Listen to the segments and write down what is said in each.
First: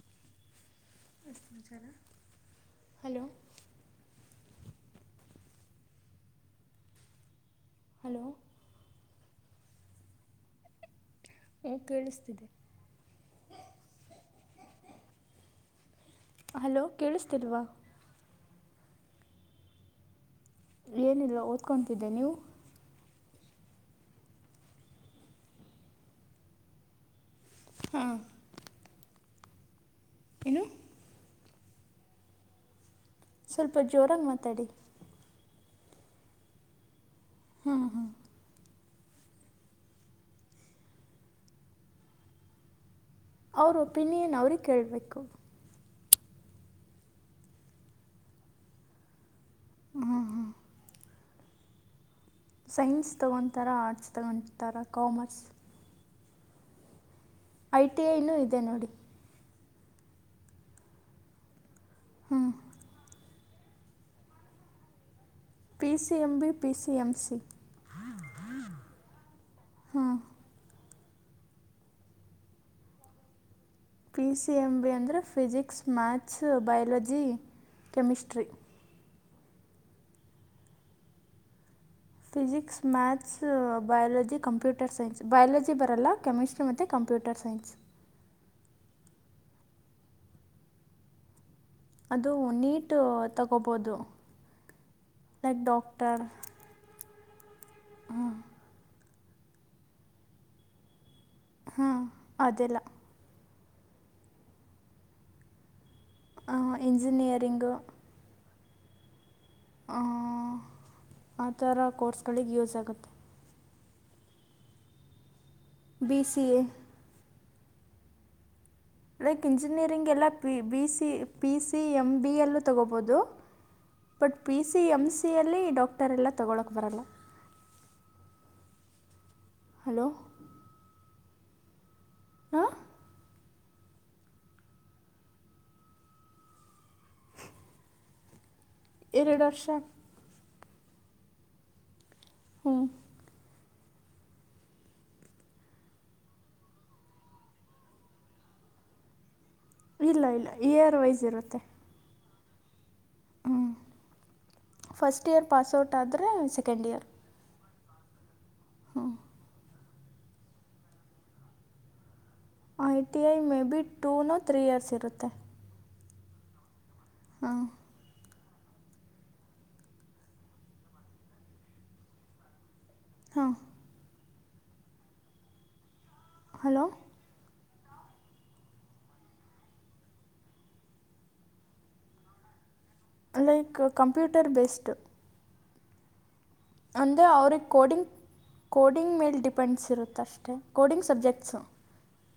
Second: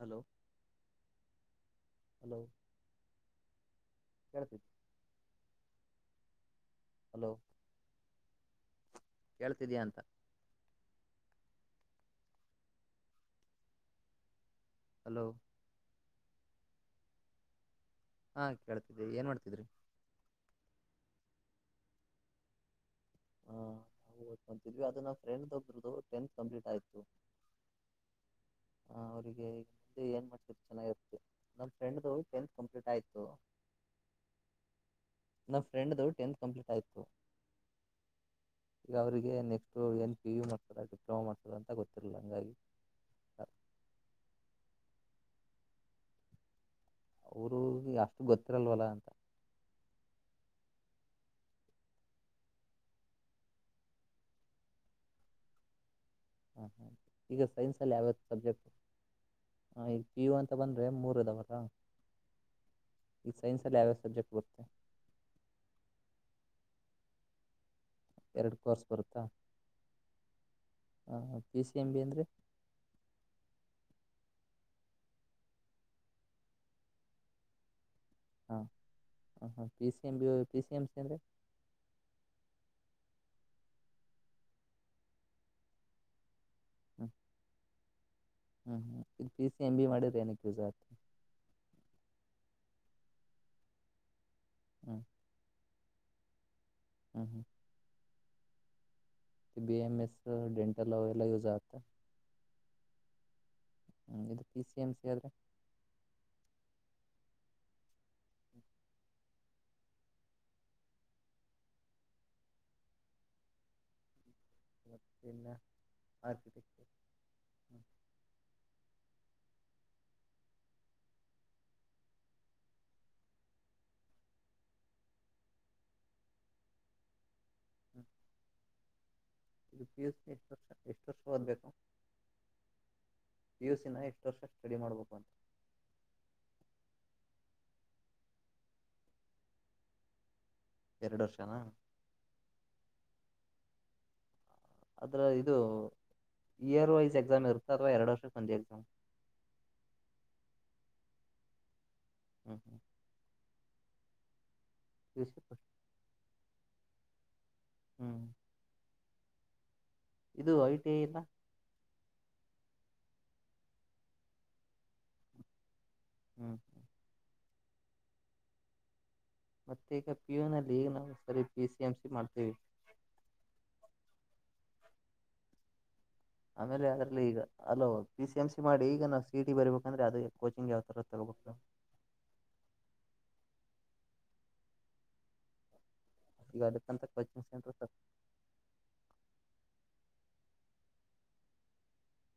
Hello hello ಕಳ್ಸ hello hello ಕೇಳ್ತಿದೀಯಾಂತ ಹ್ಮ ಕೇಳಿಸ್ತಿದೆ ಹಲೋ [inaudible] ಹಲೋ ಕೇಳಿಸ್ತಿಲ್ವಾ ಹಾ ಕೇಳ್ತಿದಿ ಏನ್ ಮಾಡ್ತಿದ್ರಿ ಏನಿಲ್ಲ ಓದ್ಕೊತಿದ್ದೆ ನೀವು [inaudible] ಹ ಓದಂತಿದ್ವಿ ಅದ ನ ಫ್ರೆಂಡ್ ಒಬ್ರದ್ದು ಟತ್ ಕಂಪ್ೀಟ್ ಆಯ್ತು ಹಾ ಅವ್ರರಿಗೆ ಏನ್ ಮಾಡ್ತ ಚೆನ್ನಾಗಿರುತ್ತೆ ನಮ್ ಫ್ರೆಂಡ್ ಟತ್ ಕಂಪ್ಲೀಟ್ ಆಯತು ಸ್ವಲ್ಪ ಜೋರಾಗಿ ಮಾತಾಡಿ ನಮ್ಮ ಫ್ರೆಂಡ್ದು ಟೆಂತ್ ಕಂಪ್ಲೀಟ್ ಆಯತು ಹಾ ಹಾ ಈಗ ಅವರಿಗೆ ನೆಕ್ಸ್ಟು ಏನ್ ಪಿ ಯು ಮಾಡ್ತದ ಡಿಪ್ಲೊಮಾ ಮಾಡ್ತದ ಅಂತ ಗೊತ್ತಿರಲಿಲ್ಲ ಹಂಗಾಗಿ ಅವ್ರ ಒಪಿನಿಯನ್ ಅವ್ರಿಗೆ ಕೇಳಬೇಕು ಅವ್ರ ಅಷ್ಟು ಗೊತ್ತಿರಲ್ವಲ್ಲ ಅಂತ ಹ್ಮ ಹಾ ಸೈನ್ಸ್ ತಗೊತಾರೆ ಆರ್ಟ್ಸ್ ತಗೊತಾರ ಕಾಮರ್ಸ್ ಹಾ ಹಾ ಈಗ ಐ ಸೈನ್ಸಲ್ಲಿ ಟಿ ಯಾವತ್ತು ಐನೂ ಇದೆ ಸಬ್ಜೆಕ್ಟು ನೋಡಿ ಹ ಈ ಪು ಅಂತ ಬಂದ್ರೆ ಮೂರದವರ ಹ್ಮ [inaudible] ಈ ಸೈನ್ಸ ಲ ಸಜೆಕ್ ಪತ P C M B P C M C ಎರಡು ಕೋರ್ಸ್ ಹಾ ಪಿ ಸಿ ಎಂ ಬಿ ಅನ್ೀ ಪಿ ಸಿ ಎಂ ಬಿ ಅಂದರೆ ಫಿಸಿಕ್ಸ್ ಮ್ಯಾಥ್ಸ್ ಬಯಾಲಜಿ ಕೆಮಿಸ್ಟ್ರಿ ಹಾ ಹ ಹ P C M B P C M C ಅಂದ್ರರಿ physics maths biology computer science biology ಬರಲ್ಲ chemistry ಮತ್ತುತ್ತೆ ಹ್ಮ್ ಕಂಪ್ಯೂಟರ್ ಸೈನ್ಸ್ ಹ್ಮ್ ಹ್ಮ್ ಇ ಪ ಸಿ ಎಂ ಬಿ ಮಾಡಿದ್ರೆ ನಕ್ಕೆ ಯೂಸ ಆತ ಅದು ನೀಟು ತಗೋಬೋದು ಹ್ಮ್ ಲೈಕ್ ಡಾಕ್ಟರ್ ಹ್ಮ್ ಹ್ಮ್ B M S dental use ಆಗುತ್ತೆ ಹಾ ಅದೆಲ್ಲ ಹ್ಮ ಇದು ಪಿ ಸಿ ಎಂ ಸಿ ಆದ್ರೆ ಇಂಜಿನಿಯರಿಂಗು ಹ ಆಥರ ಕೋರ್ಸ್ಗಳಿಗೆ ಯೂಸ್ ಆಗುತ್ತೆ ನ್ನ [inaudible] ಬಿ ಸಿ ಎ ಹ್ಮ್ ಲೈಕ್ ಇಂಜಿನಿಯರಿಂಗ್ ಎಲ್ಲ ಪಿಸಿ ಎಂ ಬಿಿಯಲ್ಲೂ ತಗೋಬೋದು ಬಟ್ ಪಿ ಸಿ ಎಮ್ಸಿಯಲ್ಲಿ ಡಾಕ್ಟರೆಲ್ಲ ತೊಗೊಳಕ್ಕೆ ಬರೋಲ್ಲ [inaudible] ಷ ಹಲೋ ಎಷ್ಟು ವರ್ಷವ್ಬೇಕು ಹ ಪಿ ಯುಸಿನ ಎಷ್ಟು ವರ್ಷ ಸ್ಟಡಿ ಮಾಡ್ಬೇಕು ಅಂತ ರದರ್ಶನ್ ಎರಡು ವರ್ಷನಾ ಹ್ಮ್ ಅದ್ರ ಇದು ಇಯರ್ ವೈಸ್ ಎಕ್ಸಾಮ್ ಇರ್ತ್ತ ಅಥವಾ ಎರಡು ವರ್ಷ ಸಂಜೆ ಎಕ್ಸಾಮ್ ಇಲ್ಲ ಇಲ್ಲ ಏಯರ್ ವೈಸ್ ಇರುತ್ತೆ ಹ್ಮ್ ಹ್ಮ್ P U first C year pass out ಆದರೆ ಸೆಕೆಂಡ್ ಇಯರ್ ಹ್ಮ್ ಹಾ ಇದು ಐ ಟಿ ಐ ಇಲ್ಲ I T I may be two no three years ಇರುತ್ತೆ ಹ್ಮ್ ಹ್ಮ್ ಹಾ ಮತ್ತೀಗ ಪಿಯೋನಲ್ಲಿ ಈಗ ನಾವು ಸರಿ ಪಿಸಿಎಂಸಿ ಮಾಡ್ತೇವೆ ಹಾ ಹಲೋ ಆಮೇಲೆ ಅದ್ರಲ್ಲ ಈಗ ಅಲೋ ಪಿ ಸಿ ಎಮ್ ಸಿ ಮಾಡಿ ಈಗ ನಾವು ಸಿಟಿ ಬರಬೇಕುಂದ್ರೆ ಅದು ಕೋಚಿಂಗ್ ಯಾವ ಥರ ತಗೋಬೇಕು ಲೈಕ್ ಕಂಪ್ಯೂಟರ್ ಬೇಸ್ಡ್ ಈಗ ಅದಕ್ಕಂತ ಅಂದರೆೆ ಕೋಚಿಂಗ್ ಅವ್ರಿಗೆ ಸೆಂಟರ್ ಸರ್ ಕೋಡಿಂಗ್ ಕೋಡಿಂಗ್ ಮೇಲೆ ಡಿಪೆಂಡ್ಸ್ ಇರುತ್ತೆ ಮಷ್ಟೇ ಕೋಡಿಂಗ್ ಸಬ್ಜೆಕ್ಟ್ಸು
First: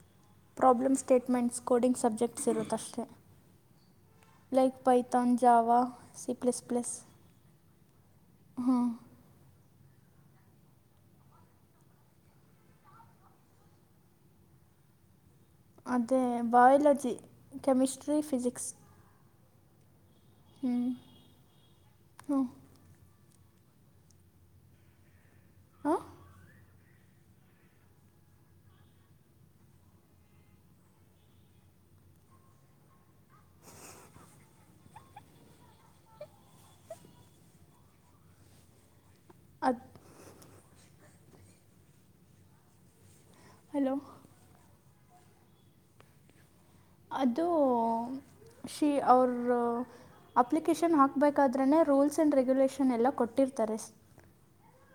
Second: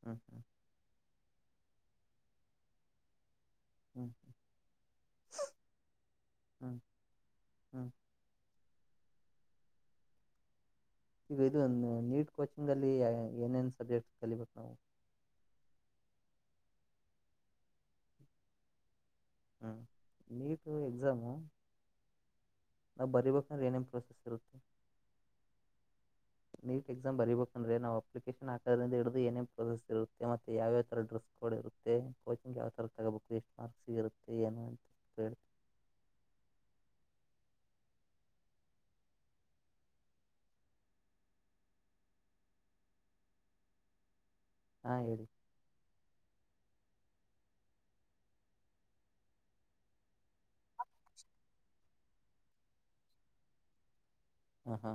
ಹ್ಞೂ ಪ್ರಾಬ್ಲಮ್ ಸ್ಟೇಟ್ಮೆಂಟ್ಸ್ ಕೋಡಿಂಗ್ ಸಬ್ಜೆಕ್ಟ್ಸ್ ಇರುತ್ತಷ್ಟೆ ಹ್ಞೂ ಲೈಕ್ ಪೈತನ್ ಜಾವ ಸಿ ಪ್ಲಸ್ ಹ್ಞೂ ಪ್ಲಸ್ ಹ್ಞೂ ಹಾ ಈಗ ಇದು ನೀಟ್ ಕೋಚಿಂಗಲ್ಲಿ ಏನೇನು ಸಬ್ಜೆಕ್ಟ್ ಕಲಿಬೇಕು ನಾವು ಅದೇ ಬಯಾಲಜಿ ಕೆಮಿಸಿಸಟ್ರಿ ಫಿಜಿಕ್ಸ್ ಹ್ಮ ನೀಟ್ ಎಕ್ಸಾಮು ಹ್ಞೂ ನಾವ್ ಬರಿಬೇಕ ಏನೇನು ಪ್ರೋಸೆಸ್ ಇರುತ್ತೆ ಹಾ ನೀಟ್ ಎಕ್ಸಾಮ ಬೀಬೇಕಂದ್ರೆ ನಾವು ಅಪ್ಲಿಕೇಶನ್ ಹಾಕೋ್ರಿಂದ ಹಡಿದ ಏೇನ್ ಪ್ರೊಸೆಸ್ ಇತ್ತೆತ್ತ ಯಾವರ ಡ್ರೆಸ್ ಕಡ್ ಇತ್ತೆ ಕೋಚಿಂಗ್ ಯಾವ ಥರ ತಗೋಬೇಕು ಎಷ್ಟು ಮಾರ್ಕ್ ಸಿಗಿರುತ್ತೆ ಏನು ಅಂತ ಹೇಳ ಹದು ಹಲೋ ಹಾ ಹೇಳಿ ಅದು ಶೀ ಅವ್ರ ಅಪ್ಲಿಕೇಶನ್ ಹಾಕ್ಬೇಕಾದ್ರನನೆ ರೂಲ್ಸ್ ಅ್ಯಂಡ್ ರೆಗ್ಯುಲೇಷನ್ ಎಲ್ಲ ಕೊಟ್ಟಿರ್ತಾರೆ ಆ ಹಾ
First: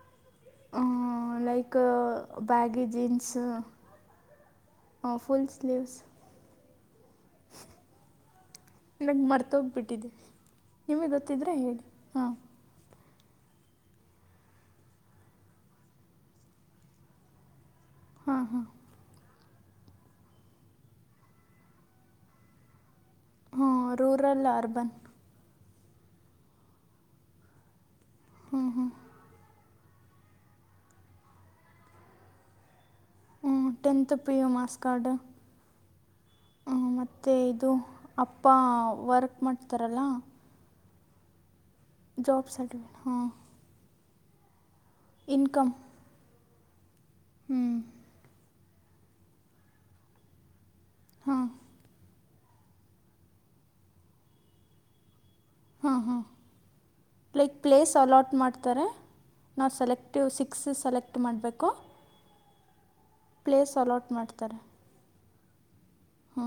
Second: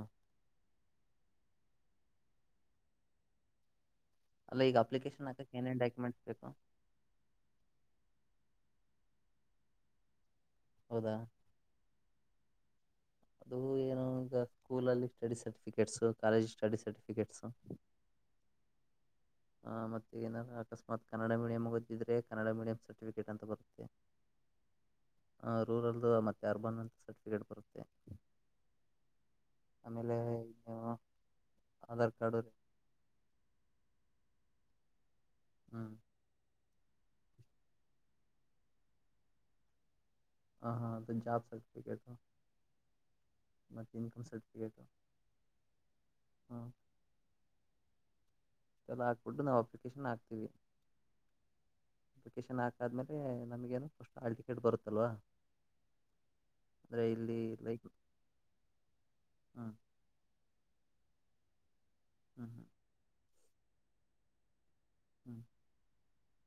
ಲೈಕ್ ಬ್ಯಾಗಿ ಜೀನ್ಸ್ ಅಲ್ಲ ಈಗ ಅಪ್ಲಿಕೇಶನ್ ಫುಲ್ ಹಾಕಕ್ ಏನೇನ್ ಸ್ಲೀವ್ಸ್ ಡಾಕ್ಯುಮೆಂಟ್ಸ್ ಬೇಕು ನಗ್ ಮರ್ತ ಹೋಗ್ಬಿಟ್ಟಿದೆೆ ನಿಮ್ ಹೌದಾ ಗೊತ್ತಿದ್ರೆ ಹೇಳಿ ಹಾಂ ಅದು ಏನು ಈಗ ಸ್ಕೂಲಲ್ಲಿ study certificates college study certificates ಹಾ ಹಾ ಆ್ ಮತ್ತೆ ಏಾದ ಅಕಸ್ಮತ್ ಕನ್ನಡ ಮೀಡಿಯಂ ಓದ್ದಿದ್ರೆ ಕನ್ನಡ ಮೀಡಿಯಂ ಸ ಹ್ಮ ರೂರಲ್ ಅರ್ಬನ್ ರೂರಲ್ದು ಮತ್ತುತ್ತ ಅರ್ಬನ್ ಅಂತ ಸರ್ಟಿಫಿಕೇಟ್ ಬರುತ್ತೆ ಹ್ಮ ಹಾ ಆಮೇಲೆ ಇ ಆಧಾರ್ ಕಾರ್ಡು ರ ಹ್ಮ ಟೆನತ್ ಪ್ರಿಯು ಮಾಸ್ ಕಾರ್ಡ್ ಹ್ಮ ಮತ್ತುತ್ತೆ ಇದು ಅಪ್ಪ ವರ್ಕ್ ಮಾಡ್ತಾರಲ್ಲ ಹ ಹಾ ಜ ಸಬೇಕ ಜಬ್ ಸರಫಿಕೇಟ್ ಹಾ ಇನ್ಕ ಸರ್ಟಿಫಿಕೇಟ್ ಇನ್ಕಮ ಹಾ ಹ್ಮ್. ಎಲ್ಲ ಹಾಕ್ಬಿಟ್ಟು ನಾವು ಅಪ್ಲಿಕೇಶನ್ ಹಾಕ್ತಿೀವಿ. ಹಾ. ಪ್ಕೇಶನ್ ಹಾಕಾದ್ಮೇಲೆ ನಮಗೇನು ಫಸ್ಟ್ ಆಳ್ ಟಿಕೆಟ್ ಬರುತ್ತಲ್ವಾ ಹಾ ಹಾ. ಅಂದ್ರೆ ಇಲ್ಲಿ ಲೈಕ್ ಪ್ಲೇಸ್ ಅಲಾಟ್ ಮಾಡ್ತಾರೆ ನಾವು ಹ್ಮ್ ಸೆಲೆಕ್ಟಿವ್ ಸಿಕ್ಸ್ ಸೆಲೆಕ್ಟ್. ಎಟ್ಟು ಮಾಡಬೇಕು. ಹ್ಮ ಹ್ಮ. ಪ್ಲೇಸ್ ಅಲಾಟ್ ಮಾಡ್ತಾರೆ. ಹ್ಮ್. ಹಾ.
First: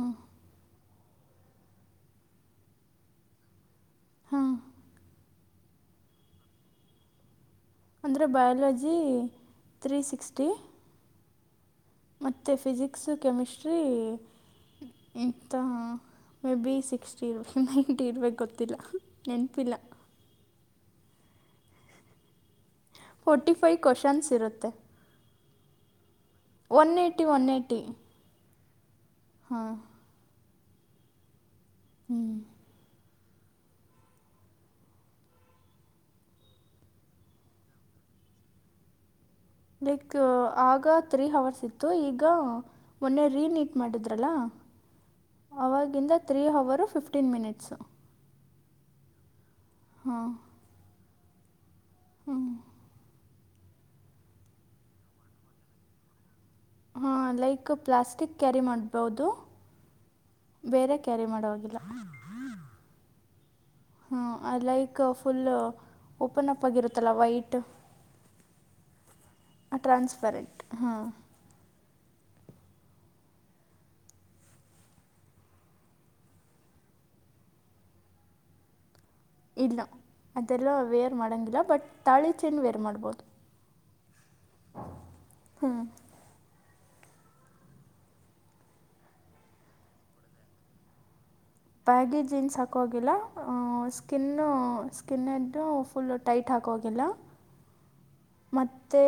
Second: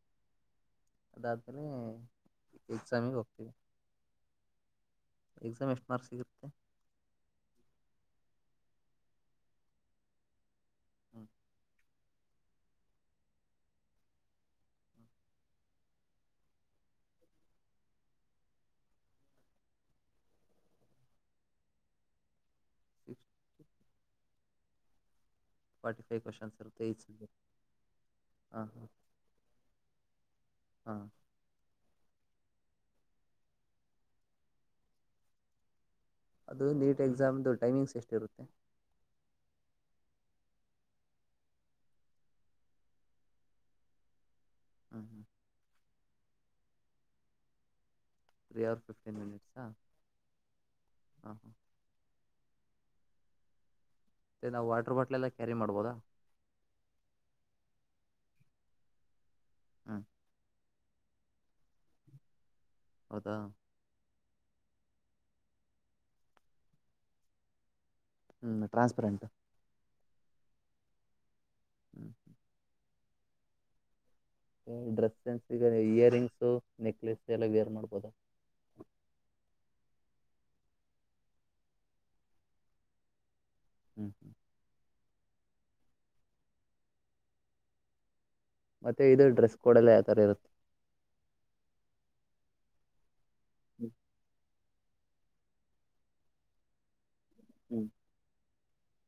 ಅದಾದ್ಮಲೆ ಎಕ್ಸಾಮಿಗೆ ಹೋಗ್ತೀವಿ. ಹಾಂ ಎಕ್ಸಾಮ್ ಎಷ್ಟು ಮಾರ್ಕ್ ಸಿಗರುತ್ತೆ. ಅಂದರೆೆ ಬಯಾಲಜಿ ತ್ರೀ ಸಿಕ್ಸ್ಟಿ. ಹ್ಮ್. ಮತ್ತೆ ಫಿಸಿಕ್ಸ್ ಕೆಮಿಸ್ಟ್ರಿ ಇಂಥ. ಮೇ ಬಿ ಸಿಕ್ಸ್ಟಿ ಇರ್ಬೇಕ ನೈಂಟಿ ಇರ್ಬೇಕ ಗೊತ್ತಿಲ್ಲ ನೆನಪಿಲ್ಲ. ಫೋರ್ಟಿ ಸಿಕ್ಸ್ಟಿ ಫೈ ಕ್ವಶನ್ಸ್ ಇರುತ್ತೆ. ಪಟ್ಟ. One ಎಯಿ one ಎಯಿ. ಹಾ ಹಾ. ಹಾ. ಹಾ. ಹ್ಮ್. ಅದು ನೀಟ್ ಎಕ್ಸಾಮ್ದು ಟೈಮಿಂಗ್ಸ್ ಎಷ್ಟಿರುತ್ತೆ. ಲೈಕ್ ಆಗ ತ್ರೀ ಅವರ್ಸ್ ಇತ್ತು ಈಗ ಮೊನ್ನೆ ರೀನೀಟ್ ಮಾಡಿದ್ರಲ್ಲ. ಹ್ಞೂ ಹ್ಞೂ ಅವವಾಗಿಂದ ತ್ರೀ ಅವವರು ಫಿಫ್ಟೀನ್ ಮಿನಿಟ್ಸ್. ತ್ರೀ ಆ ಅವರ್ ಫ್ಟೀ ಮಿನಿಟ್ಸ್. ಹಾ. ಹಾ ಹಾ. ಹ್ಮ. ಮತ್ತೆ ನಾವು ವಾಟರ್ ಬಾಟ್ಲ್ ಎಲ್ಲ ಕ್ಯಾರಿ ಮಾಡ್ಬೋದಾ. ಹಾ ಲೈಕ್ ಪ್ಲಾಸ್ಟಿಕ್ ಕ್ಯಾರಿ ಮಾಡ್ಬಹದು. ಹ್ಮ. ಬೇರೆ ಕ್ಯಾರಿ ಮಾಡುವೋಗಲ್ಲ. ಹೌದಾ. ಹಾ ಲೈಕ್ ಫುಲ್ ಓಪನ್ ಅಪ್ ಆಗಿರುತ್ತಲ್ಲ ವೈಟ್. ಹ್ಮ್ ಟ್ರಾನ್ಸ್ಪರಂಟ್. ಟ್ರಾನ್ಸ್ಪರೆಂಟ್ ಹಾಂ. ಹ್ಮ್ ಹ್ಮ. ಡ್ರೆಸ್ ಸೆನ್ಸ್ಗ ನೀ ಇಯರಿಂಗ್ಸು ನೆಕ್ಲೆಸ್ ಎಲ್ಲ ವೇರ್ ಮಾಡ್ಬೋದ. ಇಲ್ಲ ಅದೆಲ್ಲ ವೇರ್ ಮಾಡೋಂಗಿಲ್ಲ ಬಟ್ ತಾಳಿ ಚೆನ್ ವೇರ್ ಮಾಡ್ಬೋದು. ಹ್ಮ್ ಹ್ಮ್. ಹ್ಮ. ಮತ್ತೆ ಇದು ಡ್ರೆಸ್ ಕೋಡಲ್ಲಿ ಯಾವ ಥರ ಇರುತ್ತೆ. ಬ್ಯಾಗಿ ಜೀನ್ಸ್ ಹಾಕೋಗಲ್ಲ ಹ್ಞೂ ಸ್ಕಿನ್ನು. ಸ್ಕಿನ್ ಎ್ದು ಫುಲ್ ಟೈಟ್ ಹಾಕೋಗಿಲ್ಲ. ಹ್ಮ್. ಮತ್ತೆ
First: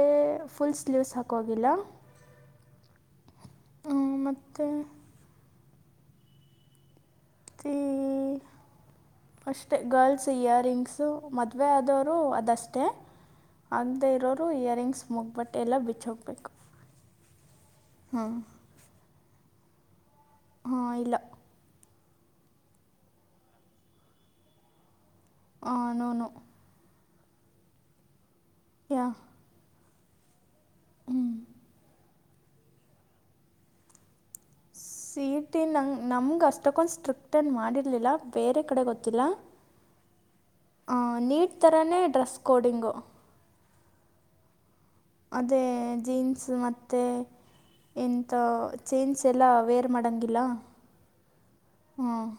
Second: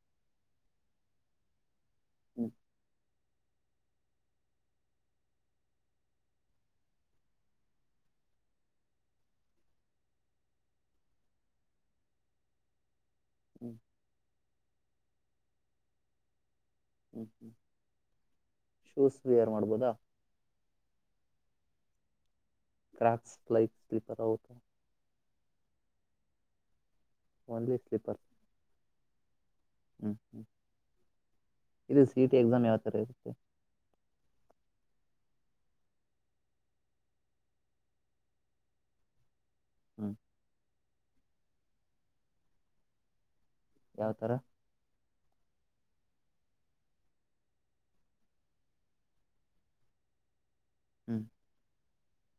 ಫುಲ್ ಸ್ಲೀವ್ಸ್ ಹಾಕೋಗಿಲ್ಲ. ಹ್ಮ. ಮ ಹ ಅಷ್ಟೆ ಗರ್ಲ್ಸ್ ಇಯರಿಂಗ್ಸು ಮದುವೆ ಆದವರು ಅದಷ್ಟೆ ಹ್ಞೂ ಆಗದೆ ಇರೋರು ಇಯರಿಂಗ್ಸ್ ಮುಗ್ಬಟ್ಟೆ ಎಲ್ಲ ಬಿಚ್ಚ ಹೋಗ್ಬೇಕು ಹ್ಮ್ ಹ್ಮ್ ಶೂಸ್ ವಿಯರ್ ಮಾಡ್ಬೋದಾ ಹಾ ಇಲ್ಲ ಕ್ರಾಕ್ಸ್ ಲ ಲೈಕ್ ಸ್ಲಿಪರ ಹೊತ ಹ ನೂನು ಓನ್ಲಿ ಸ್ಲಿೀಪರ್ ಯ ಹ್ಮ್ ಹ್ಮ್ ಹ್ಮ್ ಇ ಎಾಮ ಯಾವತ [unintelligible] ಸಿ ಟಿ ನಂಗೆ ನಮ್ಗೆ ಅಷ್ಟಕ್ಕೊಂದು ಸ್ಟ್ರಿಕ್ಟನ್ ಮಾಡಿರಲಿಲ್ಲ ಬೇರೆ ಕಡೆ ಗೊತ್ತಿಲ್ಲ ಹ್ಮ್ ಆ ನೀಟ್ ತರಾನೇ ಡ್ರೆಸ್ ಕೋಡಿಂಗು ಯಾವತರ ಅದೇ ಜೀನ್ಸ್ ಮತ್ತೆ ಎಂತ ಚೇಂಸ್ ಎಲ್ಲಾ ವೇರ್ ಮಡಂಗಿಲ್ಲ ಹ್ಮ್ ಹ್ಮ್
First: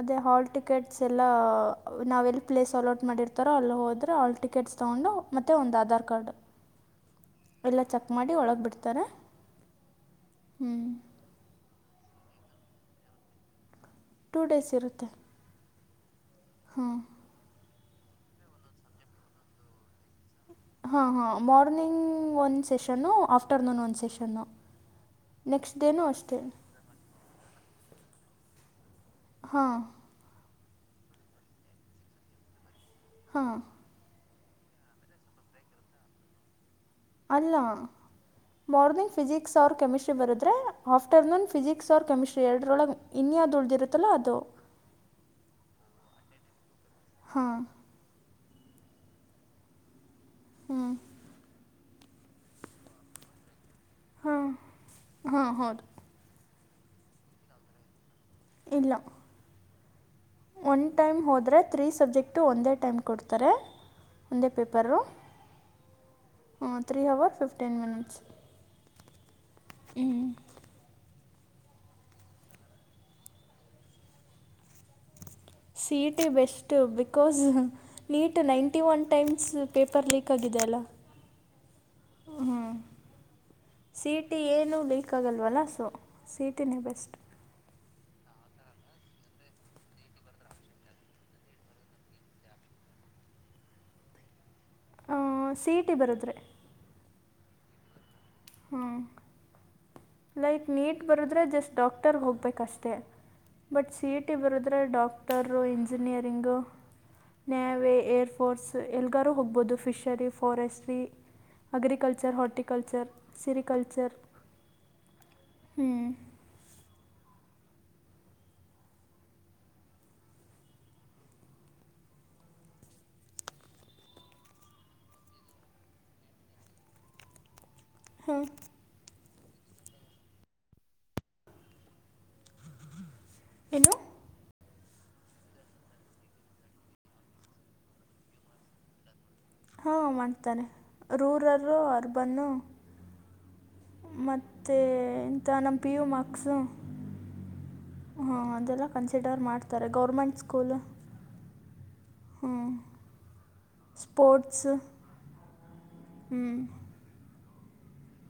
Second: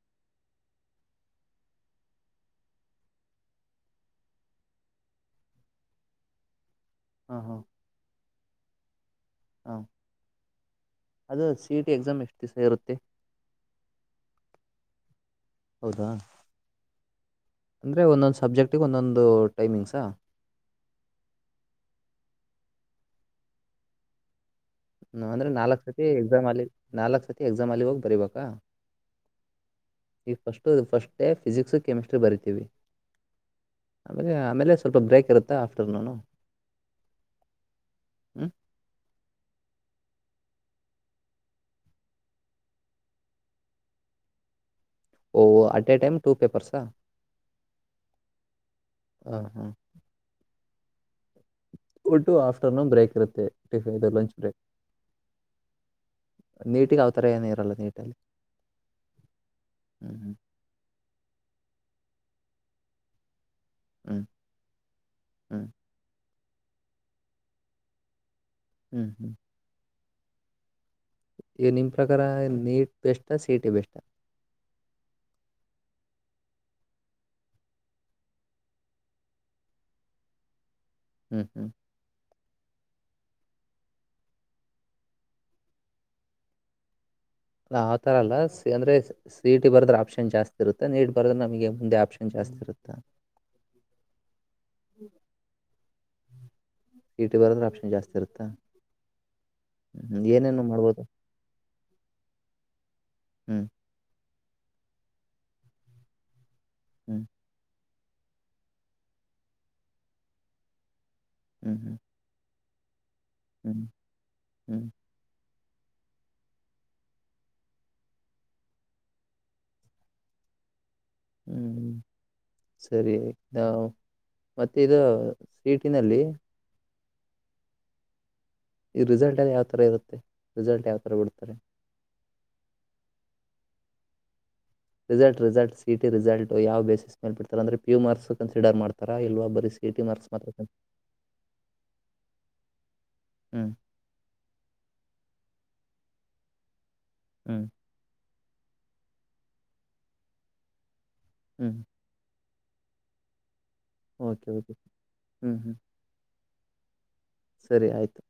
ಅದೇ ಹಾಲ್ ಟಿಕೆಟ್ಸ್ ಎಲ್ಲಾ ನಾವ್ ಎಲ್ ಪ್ಲೇಸ್ ಅಲಾಟ್ ಮಾಡಿರ್ತಾರೋ ಅಲ್ಲಿ ಹೋದ್ರೆ ಹಾಲ್ ಟಿಕೆಟ್ ತೊಂಡು ಮತ್ತೆ ಒಂದು ಆಧಾರ್ ಕಾರ್ಡ್ ಹಾ ಹಾ ಎಲ್ಲ ಚೆಕ್ ಮಾಡಿ ಒಳಗೆ ಬಿಿಡ್ತಾರೆ ಹಾ ಅದು ಸಿ ಇ ಟಿ ಎಕ್ಸಾಮ್ ಎಷ್ಟು ದಿವಸ ಇರುತ್ತೆ ಟೂ ಡೇಸ್ ಇರುತ್ತೆ ಹೌದಾ ಹಾಂ ಅಂದ್ರೆ ಒಂದೊಂದು ಸಬ್ಜೆಕ್ಟಿಗೆ ಒಂದೊಂದು ಟೈಮಿಂಗ್ಸಾ ಹಾ ಹಾ ಮಾರ್ನಿಂಗ್ ಒಂದ್ ಸೆಷನ್ನು ಆಫ್ಟರ್ನೂನ್ ಒಂದ ಸೆಷನ್ನು ಅಂದ್ರೆ ನೆಕ್ಸ್ಟ್ ನಾಲ್ಕು ಡೇನೂ ಸತಿ ಅಷ್ಟೇ ಎಕ್ಸಾಮ್ ಅಲ್ಲಿ ನಾಲ್ಕು ಸತಿ ಎಕ್ಸಾಮ್ ಅಲ್ಲಿ ಹೋಗಿ ಬರಿಬೇಕಾ ಹಾ ಈಗ ಫಸ್ಟ್ ಫಸ್ಟ್ೇ ಫಿಸಿಕ್ಸ್ ಕೆಮಿಸ್ಟ್ರಿ ಬರಿತೀವಿ ಹಾ ಆಮಲೆ ಆಮೇಲೆ ಸ್ವಲ್ಪ ಬ್ರೇಕ್ ಇರುತ್ತೆ ಆಫ್ಟರ್ನೂನು ಅಲ್ಲ ಹ್ಞೂ ಮರ್ನಿಂಗ್ ಫಿಕ್ಸ್ ಅವ್ರ ಕ ಕೆಮಿಸ್ಟ್ರಿ ಬರ್ರ ಆಫ್ಟರ್ನೂನ್ ಫಿಕ್ಸ್ ಅವ್ರ ಕೆಮಿಸ್ಟ್ರಿ ಎರಡರೊಳಗ್ ಇನ್ಯ್ದ್ ಉಳ್ದಿರುತ್ತಲ್ಲ ಅದು ಓಹ ಅಟ್ ಎ ೈಮ್ ಟೂ ಪೇಪರ್ಸಾ ಹಾ ಹಾ ಹಾ ಹ್ಮ್ ಟು ಆಫ್ಟರ್ನೂನ್ ಬ್ರೇಕ್ ಇರುತ್ತೆ ಟಫ ಇದು ಲಂಚ್ ಹಾಂ ಬ್ರೇಕ್ ಹಾಂ ಹೌದು ನೀಟಿಗೆ ಅವತರ ಏನ ಇರಲ್ಲ ನೀಟಲ್ಲಿ ಇಲ್ಲ ಹ್ಮ ಒನ್ ಟೈಮ್ ಹೋದ್ರೆ ತ್ರೀ ಸಬ್ಜೆಕ್ಟು ಒಂದೇ ಟೈಮ್ ಕೊಡ್ತಾರೆ ಹ್ಞೂ ಒಂದೇ ಪೇಪರು ಹ್ಞೂ ತ್ರೀ ಹವರ್ ಫಿಫ್ಟೀನ್ ಮಿನಿಟ್ಸ್ ಹ್ಮ್ ಹ್ಮ್. ಹ. ನಿಮ್ ಪ್ರಕಾರ NEET best CE T best. C E T best because NEET ninety one times paper leak ಆಗಿದೆ. ಬದಲ [unintelligible] ಹ್ಮ್ ಹ್ಮ್. ಹ್ಮ್. ಸಿಇಟಿ ಏನುೂ ಲೀಕ್ ಆಗಲ್ವಲ್ಲ ಸೊ ಸಿಇಟಿನೇ ಬೆಸ್ಟ್. ಆ ತರ ಅಲ್ಲ ಸಿ ಅಂದ್ರೆ ಸಿಟ್ ಬರ್ದ್ರ ಆಪ್ಷನ್ ಜಾಸ್ತಿ ಇರುತ್ತೆ ನೀಟ್ ಬರ್ದ್ರೆ ನಮಗೆ ಮುಂದೆ ಆಪ್ಷನ್ ಜಾಸ್ತಿ ಇರುತ್ತೆ. [unintelligible] ಆ ಸಿಇ ಟಿ ಬರುದ್ರೆ. ಸೀಟು ಬರೋದ್ರೆ ಆಪ್ಷನ್ ಜಾಸ್ತಿ ಇರುತ್ತಾ. ಹ್ಮ್ ಏನೇನು ಲೈಕ್ ನೀಟ್ ಮಾಡ್ಬೋದು ಬರದ್ರೆ ಜಸ್ಟ್ ಡಾಕ್ಟರ್ ಹೋಗ್ಬೇಕಷ್ಟೇ ಹ್ಮ್ ಬಟ್ ಸೀಇಟ್. ಿ ಬರುದ್ರೆ ಡಾಕ್ಟರ್ ಇಂಜಿನಿಯರಿಂಗು ಹ್ಮ್ ನಾವೇ. ಏರ್ ಫೋರ್ಸ್ ಎಲ್ಗಾರು ಹೋಗ್ಬಹುದು ಫಿಷರಿ ಫಾರೆಸ್ಟ್ರಿ ಹ್ಮ್ ಹ್ಮ್ ಅಗ್ರಿಕಲ್ಚರ್ ಹಾರ್ಟಿಕ ಕಲ್ಚರ್ ಸರಿ ಹ್ಮ್ ಕಲ್ಚರ್ ಹ್ಮ್ ಹ್ಮ. ಹ್ಮ್್ಮ. ಸರಿ ನಾ ಮತ್ತೆ ಇದು ಸಿಇಟಿನಲ್ಲಿ. ಹಾ. ಈ ರಿಸಲ್ಟ್ ಎಲ್ಲಿ ಯಾವತರ ಇರುತ್ತೆ ರಿಸಲ್ಟ್ ಯಾವ್ತರ ಬಿಡ್ತಾರೆ. Hello. Result result CET result ಯಾವ ಬೇಸಿಸ್ ಮೇಲ್ ಬಿಡ್ತಾರೆ ಅಂದ್ರ ಪು ಮಾರ್ಕ್ಸ್ ಕನ್ಸಿಡರ್ ಮಾಡತಾ ಇಲ್. ಹಾಂ ಮಾಡ್ತಾನೆ ರೂರರು ಅರ್ಬನ್ನು. ಹ್ಮ್ ಮೆ ಇಂಥ ನಮ್ಮ ಪಿ ಯು ಮಾರ್ಕ್ಸು. ಹ್ಮ್. ಹಾಂ ಅದೆಲ್ಲ ಕನ್ಸಿಡರ್ ಮಾಡ್ತಾರೆ ಗೌರ್ಮೆಂಟ್ ಸ್ಕೂಲು. ಹ್ಮ್. ಹಾ. ಓಕೆ ಓಕೆ ಹ್ಮ್ ಹ್ಮ. ಹ್ಮ್. ಸರಿ ಆಯ್ತು.